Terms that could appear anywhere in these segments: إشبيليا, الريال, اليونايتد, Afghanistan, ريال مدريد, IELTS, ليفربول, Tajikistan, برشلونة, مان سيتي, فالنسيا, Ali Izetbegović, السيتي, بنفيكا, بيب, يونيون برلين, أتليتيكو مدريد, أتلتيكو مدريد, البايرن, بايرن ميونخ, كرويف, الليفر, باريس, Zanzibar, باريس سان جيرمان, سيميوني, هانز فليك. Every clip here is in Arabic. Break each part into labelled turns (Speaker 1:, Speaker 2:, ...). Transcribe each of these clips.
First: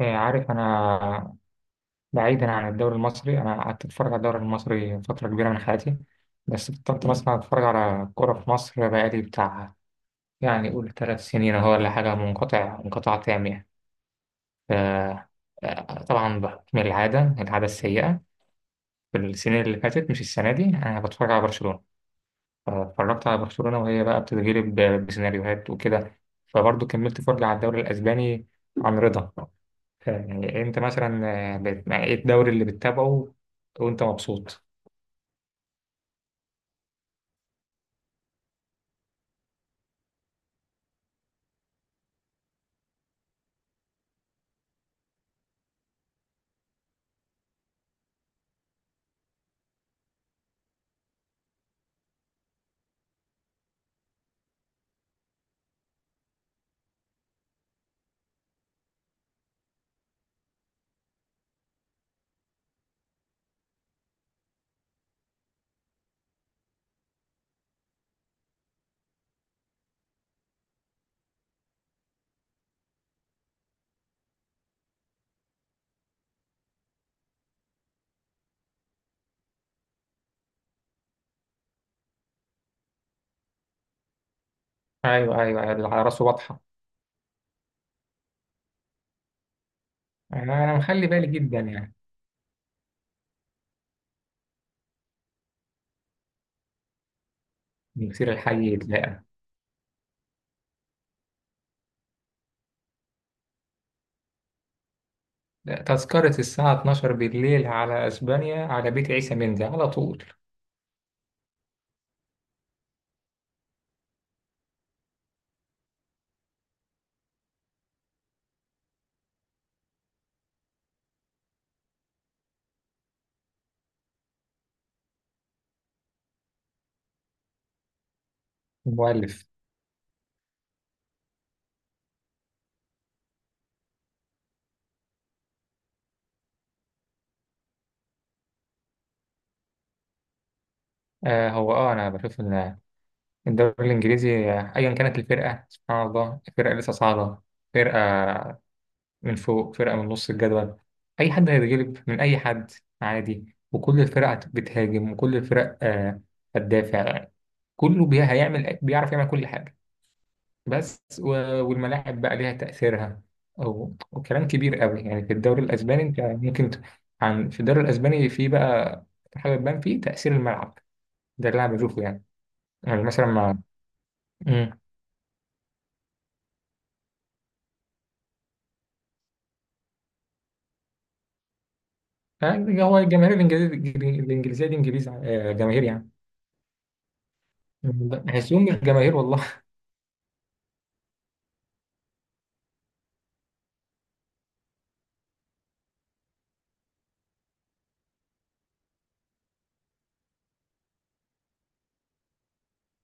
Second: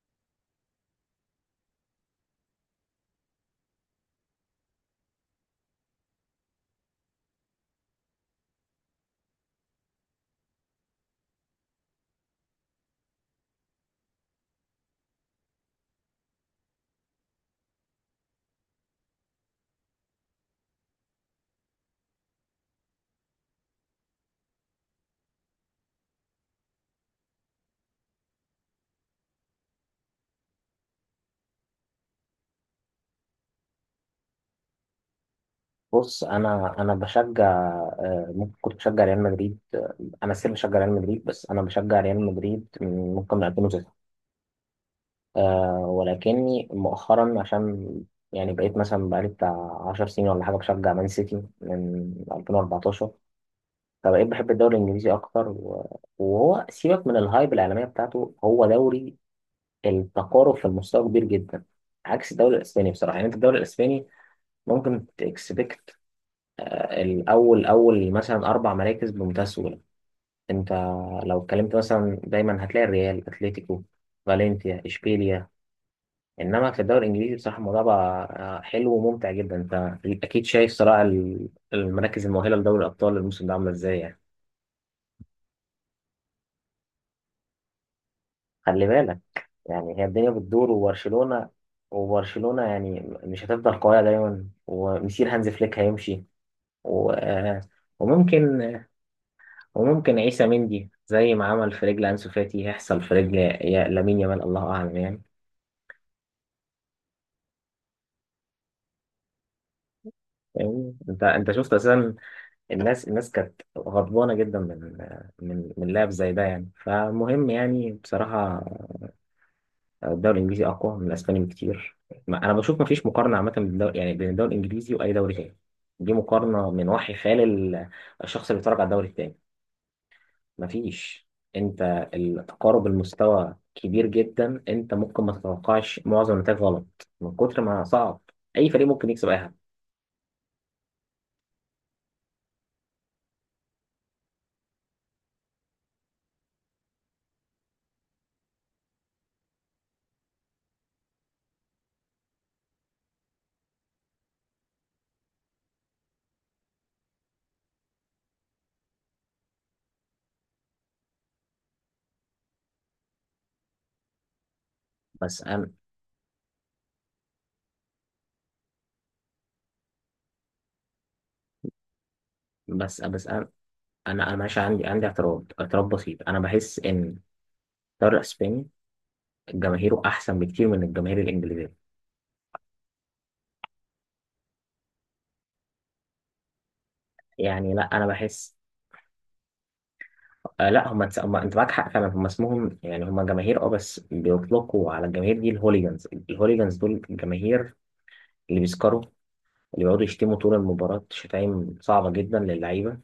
Speaker 1: إيه، عارف أنا بعيدا عن الدوري المصري. أنا قعدت أتفرج على الدوري المصري فترة كبيرة من حياتي، بس بطلت مثلا أتفرج على كورة في مصر بقالي بتاع، يعني قول ثلاث سنين أهو ولا حاجة، منقطع انقطاع تام يعني. ف- طبعا بحكم العادة السيئة. في السنين اللي فاتت، مش السنة دي، أنا بتفرج على برشلونة. فاتفرجت على برشلونة وهي بقى بتتغلب بسيناريوهات وكده، فبرضه كملت فرجة على الدوري الأسباني عن رضا. يعني انت مثلا، ايه الدوري اللي بتتابعه وانت مبسوط؟
Speaker 2: بص. انا بشجع. ممكن كنت بشجع ريال مدريد. انا سير بشجع ريال مدريد، بس انا بشجع ريال مدريد من ممكن من 2009. ولكني مؤخرا عشان يعني بقيت مثلا بقالي بتاع 10 سنين ولا حاجه بشجع مان سيتي من 2014. فبقيت بحب الدوري الانجليزي اكتر، وهو سيبك من الهايب الاعلاميه بتاعته، هو دوري التقارب في المستوى كبير جدا، عكس الدوري الاسباني بصراحه. يعني انت الدوري الاسباني ممكن تكسبكت الأول، أول مثلا أربع مراكز بمنتهى السهولة. أنت لو اتكلمت مثلا دايما هتلاقي الريال، أتلتيكو، فالنسيا، إشبيليا. إنما في الدوري الإنجليزي بصراحة الموضوع بقى حلو وممتع جدا. أنت أكيد شايف صراع المراكز المؤهلة لدوري الأبطال الموسم ده عاملة إزاي يعني.
Speaker 1: ايوه ايوه أيوة، اللي على راسه واضحه.
Speaker 2: خلي بالك. يعني هي الدنيا بتدور،
Speaker 1: انا مخلي بالي
Speaker 2: وبرشلونة،
Speaker 1: جدا يعني.
Speaker 2: وبرشلونة يعني مش هتفضل قوية دايما، ومسير هانز فليك هيمشي. و... آه،
Speaker 1: من كتير
Speaker 2: وممكن
Speaker 1: الحي يتلاقى.
Speaker 2: وممكن عيسى مندي زي ما عمل في رجل أنسو فاتي هيحصل في رجل لامين يامال. الله أعلم يعني.
Speaker 1: لا، تذكرة الساعة 12 بالليل على اسبانيا على بيت عيسى مندي على طول.
Speaker 2: فاهمني؟ انت شفت اساسا الناس كانت غضبانه جدا من من لاعب زي ده يعني. فمهم يعني بصراحه الدوري الانجليزي اقوى من الاسباني بكتير. انا بشوف ما فيش مقارنه عامه بين الدوري يعني بين الدوري الانجليزي واي دوري تاني. دي مقارنه من وحي خيال الشخص اللي بيتفرج على الدوري التاني.
Speaker 1: مؤلف.
Speaker 2: مفيش. انت التقارب المستوى كبير جدا، انت ممكن ما تتوقعش معظم النتائج غلط من كتر ما صعب. اي فريق ممكن يكسب اي حد.
Speaker 1: آه هو انا بشوف ان الدوري الانجليزي، ايا كانت الفرقة، سبحان الله، فرقة لسه صاعدة، فرقة من فوق، فرقة من نص الجدول، أي حد هيتغلب من أي حد عادي. وكل الفرق بتهاجم، وكل الفرق هتدافع. كله بي- هيعمل بيعرف يعمل كل حاجة. بس والملاعب بقى ليها تأثيرها أو وكلام كبير قوي يعني. في
Speaker 2: بس
Speaker 1: الدوري
Speaker 2: انا
Speaker 1: الأسباني أنت ممكن ت- عن في الدوري الأسباني في بقى حاجة تبان فيه تأثير الملعب، ده اللي أنا بشوفه يعني.
Speaker 2: بس
Speaker 1: يعني مثلا
Speaker 2: بس انا
Speaker 1: ما.
Speaker 2: انا أنا ماشي،
Speaker 1: مم.
Speaker 2: عندي اعتراض بسيط، انا بحس ان الدوري الاسباني جماهيره احسن بكتير من الجماهير الانجليزيه.
Speaker 1: يعني هو الجماهير الإنجليزية، الإنجليزية دي إنجليز جماهير يعني،
Speaker 2: يعني لا انا بحس.
Speaker 1: بحسهم مش جماهير والله.
Speaker 2: لا، انت معاك حق فعلا. هم اسمهم يعني هم جماهير، بس بيطلقوا على الجماهير دي الهوليجانز دول الجماهير اللي بيسكروا، اللي بيقعدوا يشتموا طول المباراة شتايم صعبة جدا للعيبة.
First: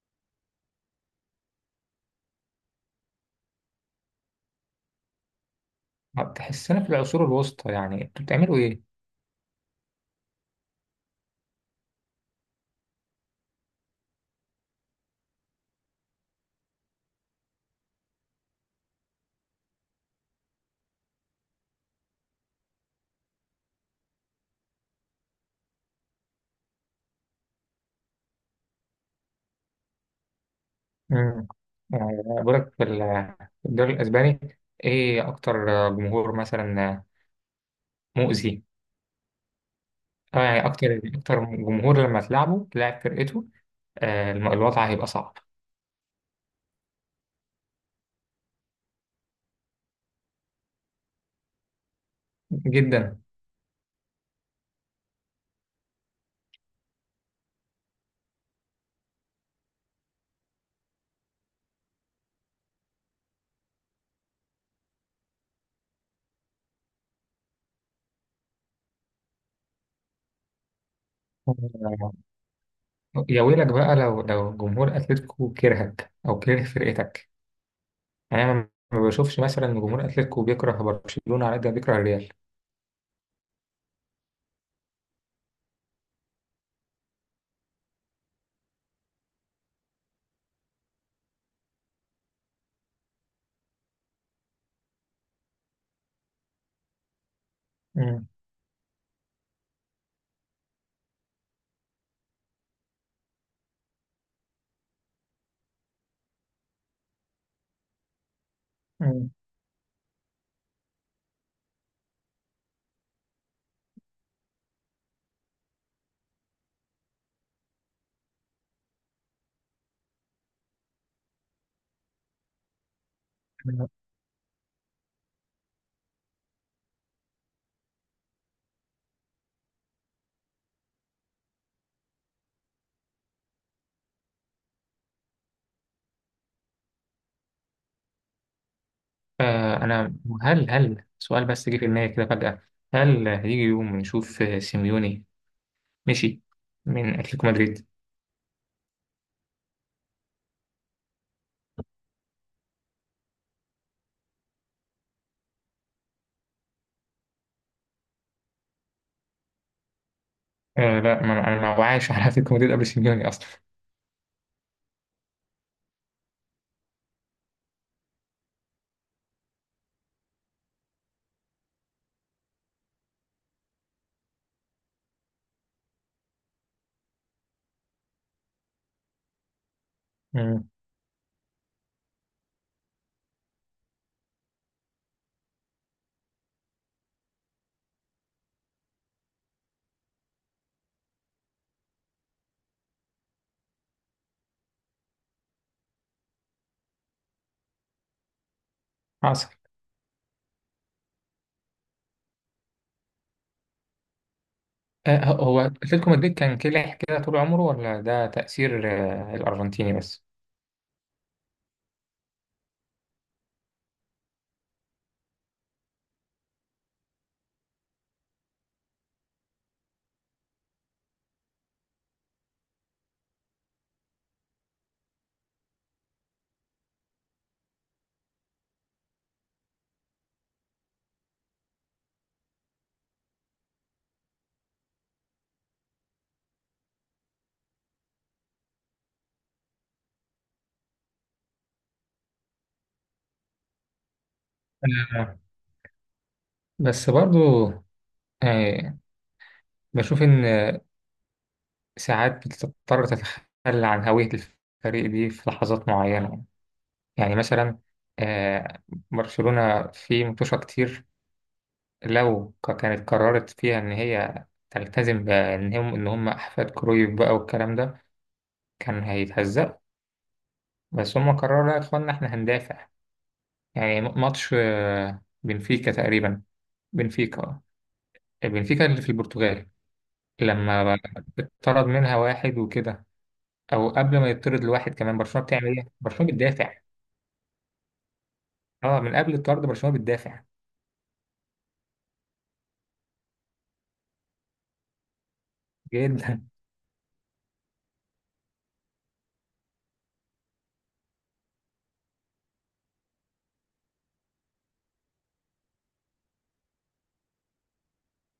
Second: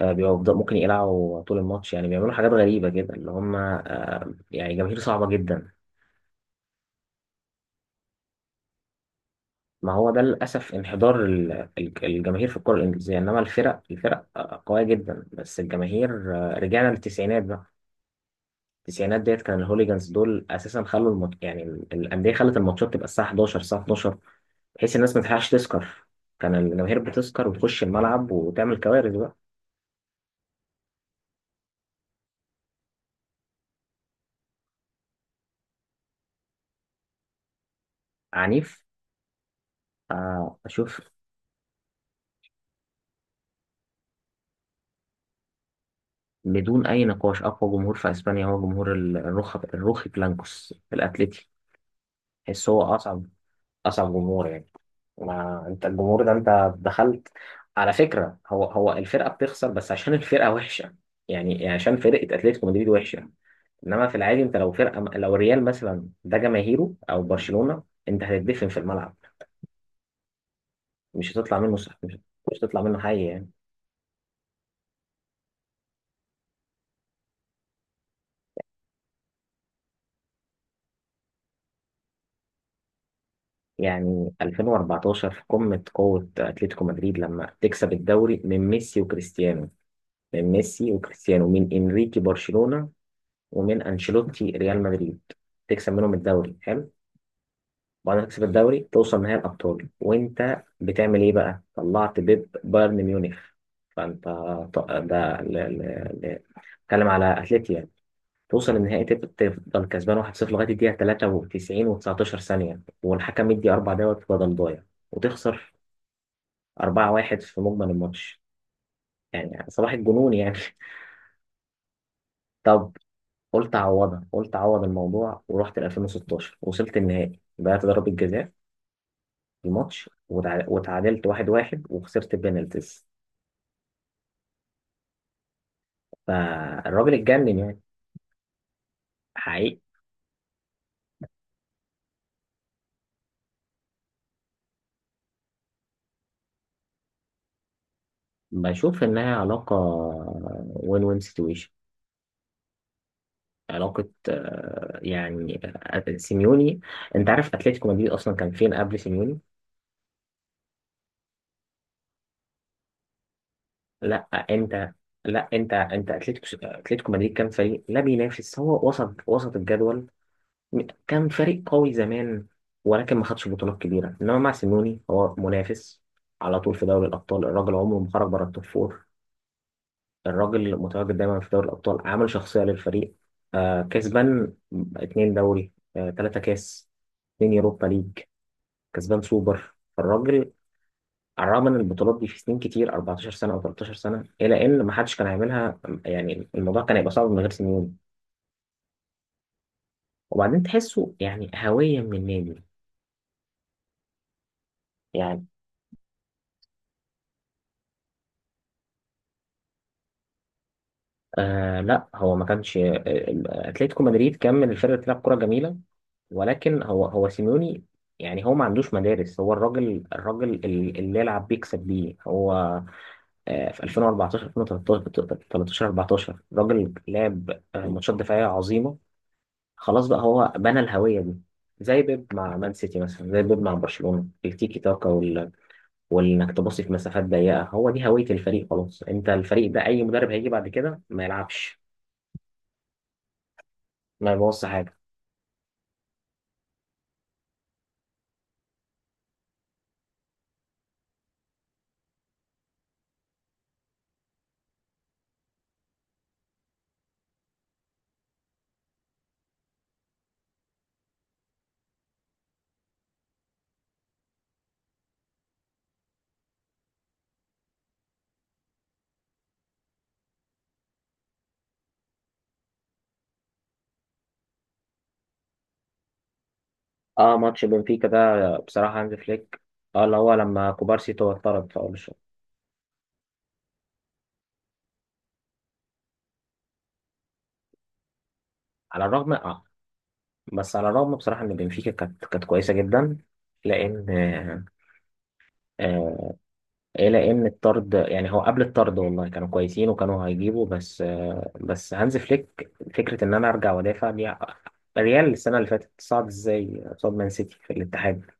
Speaker 2: بيبقوا ممكن يقلعوا طول الماتش يعني، بيعملوا حاجات غريبة كده اللي هم يعني جماهير صعبة جدا.
Speaker 1: تحسنا في العصور الوسطى، يعني انتوا بتعملوا ايه؟
Speaker 2: ما هو ده للأسف انحدار الجماهير في الكرة الإنجليزية. إنما الفرق قوية جدا، بس الجماهير رجعنا للتسعينات بقى. التسعينات ديت كان الهوليجانز دول أساسا خلوا يعني الأندية خلت الماتشات تبقى الساعة 11، الساعة 12، بحيث الناس ما تلحقش تسكر. كان الجماهير بتسكر وتخش الملعب وتعمل كوارث بقى.
Speaker 1: امم يعني بقول لك في الدوري الاسباني ايه اكتر جمهور مثلا مؤذي؟
Speaker 2: عنيف.
Speaker 1: اه يعني اكتر
Speaker 2: اشوف
Speaker 1: اكتر جمهور لما تلعبه تلاعب فرقته، الوضع هيبقى صعب
Speaker 2: بدون أي نقاش أقوى جمهور في أسبانيا هو جمهور الروخ، الروخي بلانكوس في الأتليتي. تحس هو
Speaker 1: جدا.
Speaker 2: أصعب، أصعب جمهور يعني. ما أنت الجمهور ده أنت دخلت. على فكرة هو الفرقة بتخسر بس عشان الفرقة وحشة، يعني عشان فرقة أتلتيكو مدريد وحشة. إنما في العادي أنت لو فرقة، لو ريال مثلا ده جماهيره أو برشلونة، أنت هتدفن في الملعب، مش هتطلع منه، صح؟
Speaker 1: آه،
Speaker 2: مش هتطلع منه حي
Speaker 1: يا
Speaker 2: يعني
Speaker 1: ويلك بقى لو لو جمهور اتلتيكو كرهك او كره فرقتك. يعني انا ما بشوفش مثلا إن جمهور اتلتيكو بيكره برشلونة على قد ما بيكره الريال.
Speaker 2: يعني 2014 في قمة قوة أتلتيكو مدريد لما تكسب الدوري من ميسي وكريستيانو، من انريكي برشلونة ومن انشيلوتي ريال مدريد، تكسب منهم الدوري، حلو. بعد ما تكسب الدوري توصل نهائي الابطال وانت بتعمل ايه بقى، طلعت بيب بايرن ميونخ. فانت ط- ده ل- ل- ل- اتكلم على اتلتي يعني، توصل النهائي
Speaker 1: امم
Speaker 2: تفضل كسبان 1-0 لغايه الدقيقه 93 و19 ثانيه، والحكم يدي اربع دوت بدل ضايع وتخسر 4-1 في مجمل الماتش. يعني صباح الجنون يعني. طب قلت اعوضها، قلت اعوض الموضوع ورحت ل 2016، وصلت النهائي ضيعت ضربة جزاء في الماتش، وتعادلت 1-1 وخسرت بينالتيز. فالراجل اتجنن يعني،
Speaker 1: آه
Speaker 2: حقيقي.
Speaker 1: أنا. هل سؤال بس جه في دماغي كده فجأة: هل هيجي يوم نشوف سيميوني مشي من أتلتيكو مدريد؟
Speaker 2: بشوف انها علاقة، وين سيتويشن، علاقة يعني سيميوني. انت عارف اتلتيكو مدريد اصلا كان فين قبل سيميوني؟
Speaker 1: آه لا، ما أنا ما وعاش على أتلتيكو مدريد قبل سيميوني أصلا.
Speaker 2: لا انت لا انت اتلتيكو مدريد كان فريق لا بينافس، هو وسط، وسط الجدول، كان فريق قوي زمان ولكن ما خدش بطولات كبيرة. إنما مع سيميوني هو منافس على طول في دوري الأبطال، الراجل عمره ما خرج بره التوب فور،
Speaker 1: مم،
Speaker 2: الراجل متواجد دايما في دوري الأبطال عامل شخصية للفريق. كسبان اتنين دوري، تلاتة كاس، اتنين يوروبا ليج، كسبان سوبر الراجل، على الرغم من البطولات دي في سنين كتير، 14 سنة أو 13 سنة، إلى إن ما حدش كان هيعملها. يعني الموضوع كان هيبقى صعب من غير سيميوني.
Speaker 1: حصل.
Speaker 2: وبعدين تحسه يعني هوية من النادي.
Speaker 1: آه،
Speaker 2: يعني
Speaker 1: هو أتلتيكو مدريد كان كلح كده طول عمره ولا ده تأثير آه الأرجنتيني بس؟
Speaker 2: لا هو ما كانش، اتلتيكو مدريد كان من الفرق اللي بتلعب كرة جميلة، ولكن هو سيميوني. يعني هو ما عندوش مدارس، هو الراجل اللي يلعب بيكسب بيه هو. في 2014، 2013، 14 الراجل لعب ماتشات دفاعية عظيمة، خلاص بقى هو بنى الهوية دي. زي بيب مع مان سيتي مثلا، زي بيب مع برشلونة التيكي تاكا وانك تباصي في مسافات ضيقة، هو دي هوية الفريق. خلاص انت الفريق ده اي مدرب هيجي بعد كده ما يلعبش ما يبوظش حاجة.
Speaker 1: آه، بس برضو، آه، بشوف إن ساعات بتضطر تتخلى عن هوية الفريق دي في لحظات معينة. يعني مثلا، آه، برشلونة في متوشة كتير، لو كانت قررت فيها إن هي تلتزم بإن هم إن هم أحفاد كرويف بقى والكلام ده، كان هيتهزق. بس هم قرروا لا يا إخوانا إحنا هندافع. يعني ماتش بنفيكا تقريبا،
Speaker 2: اه،
Speaker 1: بنفيكا آه،
Speaker 2: ماتش بنفيكا ده
Speaker 1: بنفيكا
Speaker 2: بصراحة
Speaker 1: اللي في
Speaker 2: هانز فليك،
Speaker 1: البرتغال.
Speaker 2: اه اللي هو لما
Speaker 1: لما
Speaker 2: كوبارسي تو اتطرد في
Speaker 1: اتطرد
Speaker 2: اول
Speaker 1: منها
Speaker 2: الشوط.
Speaker 1: واحد وكده، أو قبل ما يطرد لواحد كمان، برشلونة بتعمل إيه؟ برشلونة بتدافع. أه،
Speaker 2: على
Speaker 1: من
Speaker 2: الرغم،
Speaker 1: قبل
Speaker 2: اه،
Speaker 1: الطرد برشلونة بتدافع
Speaker 2: بس على الرغم بصراحة ان بنفيكا كانت كويسة جدا، لان آه آه،
Speaker 1: جدا.
Speaker 2: إيه لان الطرد يعني هو قبل الطرد والله كانوا كويسين وكانوا هيجيبوا، بس هانز فليك فكرة ان انا ارجع وادافع دي. ريال السنة اللي فاتت صعد ازاي قصاد مان سيتي في الاتحاد؟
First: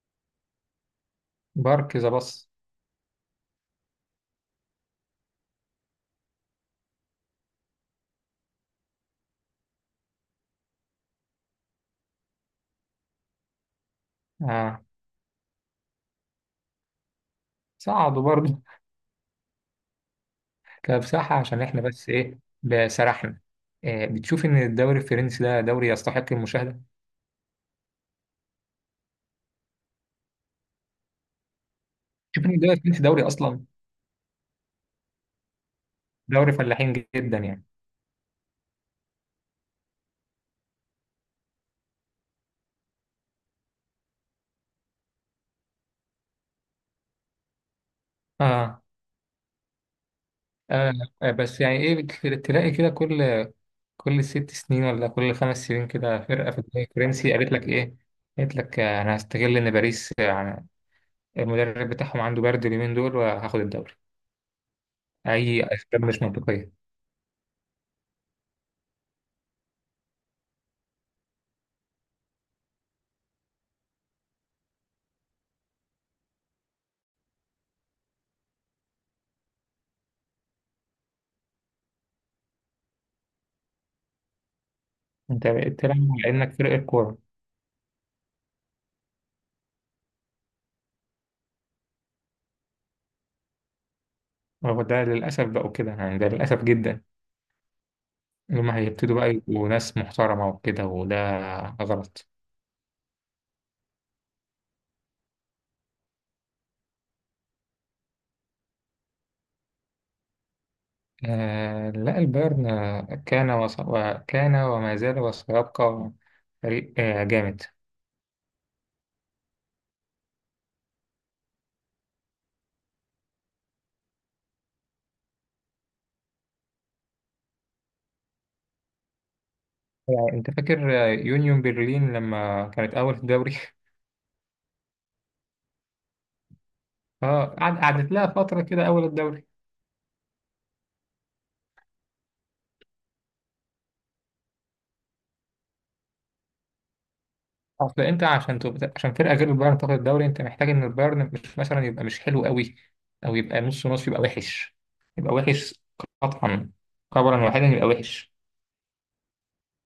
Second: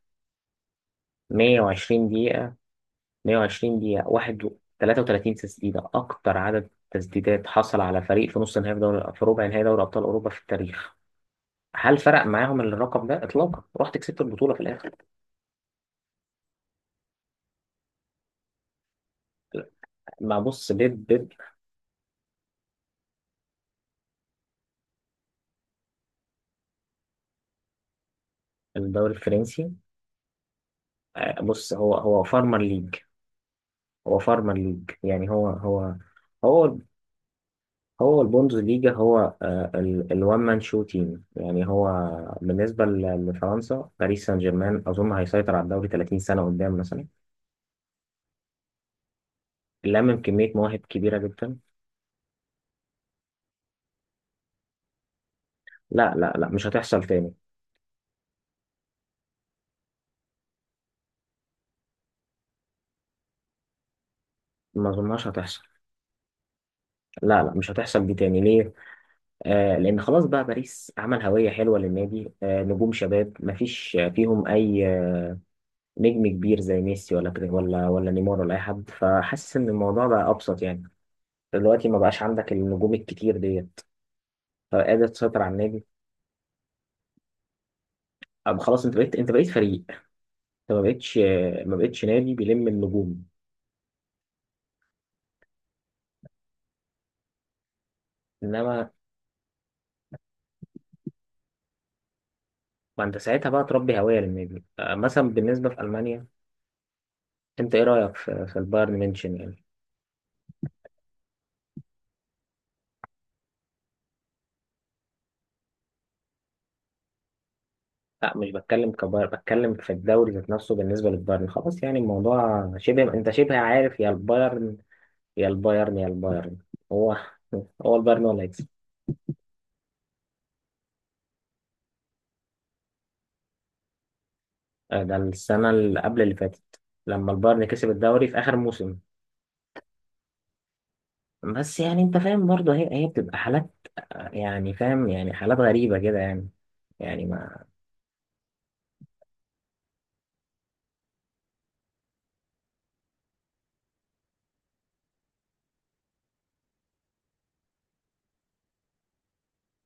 Speaker 1: بارك ذا
Speaker 2: 120
Speaker 1: باص.
Speaker 2: دقيقة، 120 دقيقة، واحد 33 تسديدة، أكتر عدد تسديدات حصل على فريق في نص نهائي، في دوري، في ربع نهائي دوري أبطال أوروبا في التاريخ. هل فرق معاهم الرقم ده إطلاقا؟ رحت كسبت البطولة في
Speaker 1: أه،
Speaker 2: الآخر.
Speaker 1: صعدوا برضه.
Speaker 2: ما بص بيب، بيب.
Speaker 1: كبصراحة عشان احنا بس ايه بسرحنا، إيه بتشوف ان الدوري الفرنسي ده دوري يستحق المشاهدة؟
Speaker 2: الدوري الفرنسي، بص هو، هو
Speaker 1: بتشوف ان
Speaker 2: فارمر
Speaker 1: الدوري
Speaker 2: ليج،
Speaker 1: الفرنسي دوري اصلا،
Speaker 2: هو فارمر ليج يعني،
Speaker 1: دوري
Speaker 2: هو
Speaker 1: فلاحين جدا يعني.
Speaker 2: هو البوندز ليجا، هو الوان مان شو تيم يعني. هو بالنسبة لفرنسا، باريس سان جيرمان أظن هيسيطر على الدوري 30 سنة قدام مثلا،
Speaker 1: آه.
Speaker 2: لمم كمية مواهب
Speaker 1: آه.
Speaker 2: كبيرة
Speaker 1: آه،
Speaker 2: جدا.
Speaker 1: بس يعني ايه، تلاقي كده كل ست سنين ولا كل خمس سنين
Speaker 2: لا،
Speaker 1: كده
Speaker 2: لا، لا،
Speaker 1: فرقة في
Speaker 2: مش
Speaker 1: الدوري
Speaker 2: هتحصل
Speaker 1: الفرنسي
Speaker 2: تاني.
Speaker 1: قالت لك ايه؟ قالت لك انا هستغل ان باريس، يعني المدرب بتاعهم عنده برد اليومين دول، وهاخد الدوري.
Speaker 2: ما اظنهاش هتحصل،
Speaker 1: اي اسباب مش منطقية.
Speaker 2: لا، لا، مش هتحصل دي تاني. ليه؟ لأن خلاص بقى باريس عمل هوية حلوة للنادي، نجوم شباب مفيش فيهم أي نجم كبير زي ميسي، ولا ولا نيمار ولا أي حد، فحاسس إن الموضوع بقى أبسط يعني، دلوقتي ما بقاش عندك النجوم الكتير ديت، فقادر تسيطر
Speaker 1: انت
Speaker 2: على
Speaker 1: بقيت
Speaker 2: النادي.
Speaker 1: تلعب على انك فرقة كورة.
Speaker 2: أب خلاص، أنت بقيت فريق، أنت ما بقتش نادي بيلم النجوم،
Speaker 1: وده للاسف بقوا كده يعني، ده للاسف جدا اللي هم
Speaker 2: إنما
Speaker 1: هيبتدوا بقى يبقوا ناس محترمة وكده، وده غلط.
Speaker 2: ما أنت ساعتها بقى تربي هوية للنادي. مثلا بالنسبة في ألمانيا، انت ايه رايك في البايرن ميونشن يعني؟
Speaker 1: آه لا، البايرن كان وص... وكان وما زال وسيبقى فريق آه جامد.
Speaker 2: لا مش بتكلم كبايرن، بتكلم في الدوري ذات نفسه. بالنسبه للبايرن خلاص يعني الموضوع شبه، انت شبه عارف، يا البايرن يا البايرن يا البايرن، هو البايرن هو اللي هيكسب.
Speaker 1: يعني انت فاكر يونيون برلين لما كانت اول في الدوري؟
Speaker 2: ده السنه اللي قبل اللي فاتت لما
Speaker 1: اه،
Speaker 2: البايرن كسب
Speaker 1: قعدت لها
Speaker 2: الدوري في اخر
Speaker 1: فترة كده
Speaker 2: موسم.
Speaker 1: اول الدوري.
Speaker 2: بس يعني انت فاهم برضه، هي بتبقى حالات، يعني فاهم يعني حالات غريبه كده يعني. يعني ما
Speaker 1: اصل انت عشان تبقى... عشان فرقة غير البايرن تاخد الدوري، انت محتاج ان البايرن مش مثلا، يبقى مش حلو قوي، او يبقى نص نص، يبقى وحش، يبقى وحش قطعا، قبلا واحدا يبقى وحش،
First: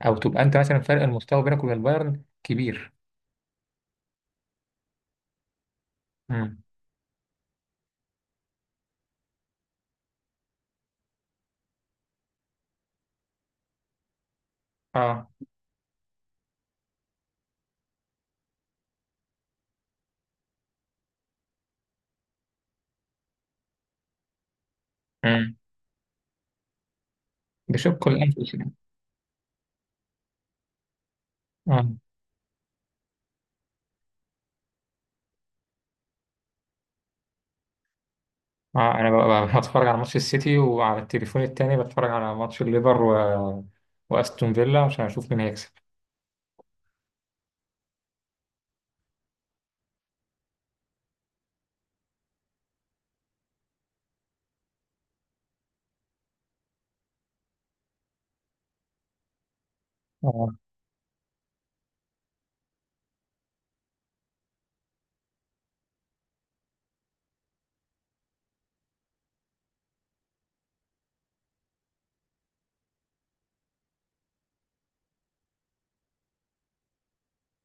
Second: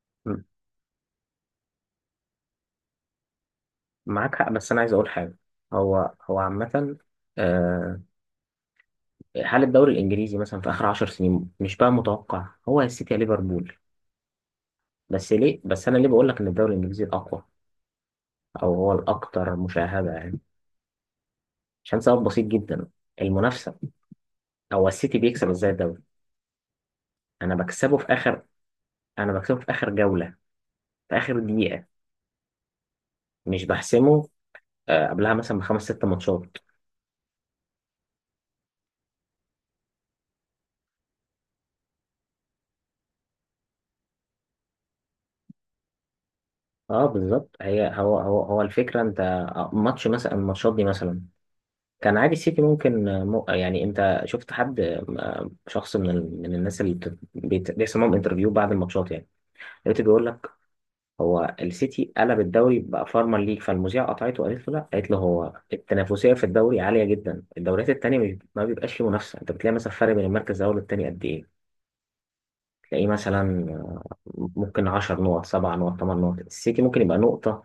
Speaker 1: او تبقى
Speaker 2: م-
Speaker 1: انت مثلا فرق المستوى بينك وبين البايرن كبير.
Speaker 2: معاك حق، بس انا عايز اقول حاجه. هو
Speaker 1: امم
Speaker 2: عامه، آه، حال الدوري الانجليزي مثلا في اخر 10 سنين مش بقى متوقع، هو يا السيتي يا ليفربول.
Speaker 1: اه.
Speaker 2: بس ليه، بس انا ليه بقول لك ان الدوري الانجليزي الاقوى او هو الاكثر مشاهده يعني؟ عشان سبب بسيط جدا، المنافسه. هو السيتي بيكسب
Speaker 1: امم
Speaker 2: ازاي الدوري؟ انا بكسبه في
Speaker 1: بشق
Speaker 2: اخر
Speaker 1: الانفس يعني.
Speaker 2: انا بكسبه في اخر جوله، في اخر دقيقه،
Speaker 1: اه،
Speaker 2: مش بحسمه قبلها مثلا بخمس ست ماتشات.
Speaker 1: اه، انا ببقى بتفرج على ماتش السيتي، وعلى التليفون التاني بتفرج على ماتش الليفر و... واستون فيلا عشان اشوف مين هيكسب.
Speaker 2: اه بالظبط. هي هو هو هو الفكره، انت ماتش مثلا، الماتشات دي مثلا كان عادي. السيتي ممكن يعني انت شفت حد، شخص من الناس اللي بيحصل معاهم انترفيو بعد الماتشات يعني، لقيته بيقول لك
Speaker 1: اه.
Speaker 2: هو السيتي قلب الدوري بقى فارما ليج، فالمذيعه قطعته وقالت له لا، قالت له هو التنافسيه في الدوري عاليه جدا، الدوريات التانيه ما بيبقاش فيه منافسه، انت بتلاقي مثلا فرق بين المركز الاول والتاني قد ايه؟ تلاقيه مثلا آه، ممكن 10 نقط، 7 نقط، 8 نقط، السيتي ممكن يبقى نقطه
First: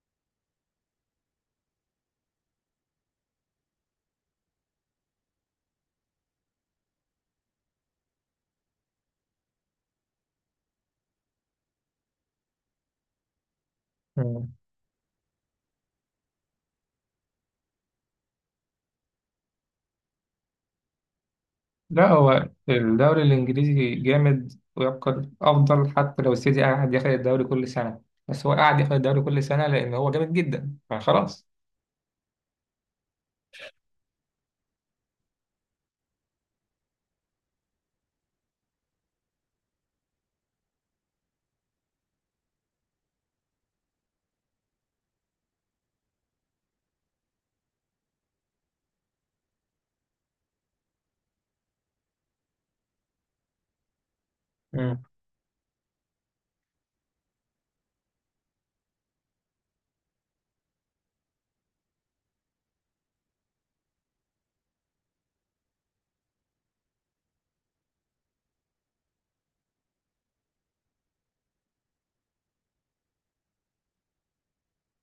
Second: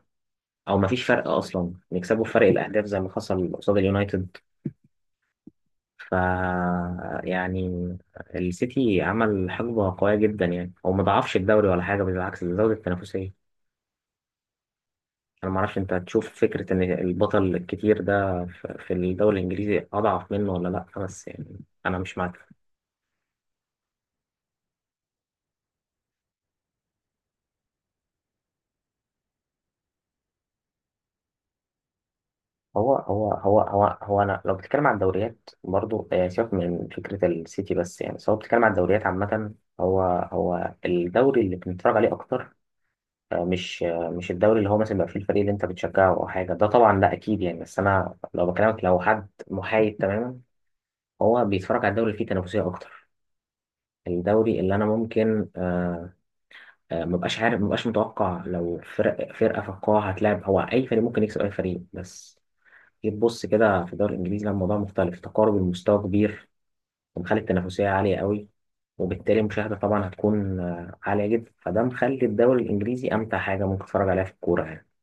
Speaker 2: او ما فيش فرق اصلا، نكسبه في فرق الاهداف زي ما حصل قصاد اليونايتد. ف يعني السيتي عمل حقبة قوية جدا يعني، هو ما ضعفش الدوري ولا حاجة، بالعكس ده زود التنافسية.
Speaker 1: مم.
Speaker 2: أنا ما أعرفش أنت تشوف فكرة إن البطل الكتير ده في الدوري الإنجليزي أضعف منه ولا لأ، بس يعني أنا
Speaker 1: لا،
Speaker 2: مش معاك.
Speaker 1: هو الدوري الانجليزي جامد ويبقى افضل حتى لو السيتي قاعد ياخد الدوري كل سنه. بس هو قاعد ياخد الدوري كل سنه لان هو جامد جدا فخلاص.
Speaker 2: هو هو هو هو هو انا لو بتتكلم عن الدوريات برضو، سيبك من فكره السيتي، بس يعني سواء بتتكلم عن الدوريات عامه، هو هو الدوري اللي بنتفرج عليه اكتر، مش الدوري اللي هو مثلا بيبقى فيه الفريق اللي انت بتشجعه او حاجه، ده طبعا لا اكيد يعني، بس انا لو بكلمك لو حد محايد تماما، هو بيتفرج على الدوري اللي فيه تنافسيه اكتر. الدوري اللي انا ممكن مبقاش عارف، مبقاش متوقع لو فرق فرقه في القاعه هتلاعب، هو اي فريق ممكن يكسب اي فريق. بس جيت تبص كده في الدوري الانجليزي لا، الموضوع مختلف، تقارب المستوى كبير ومخلي التنافسيه عاليه قوي. وبالتالي المشاهده طبعا هتكون عاليه جدا، فده مخلي الدوري الانجليزي امتع حاجه ممكن تتفرج عليها في الكوره يعني.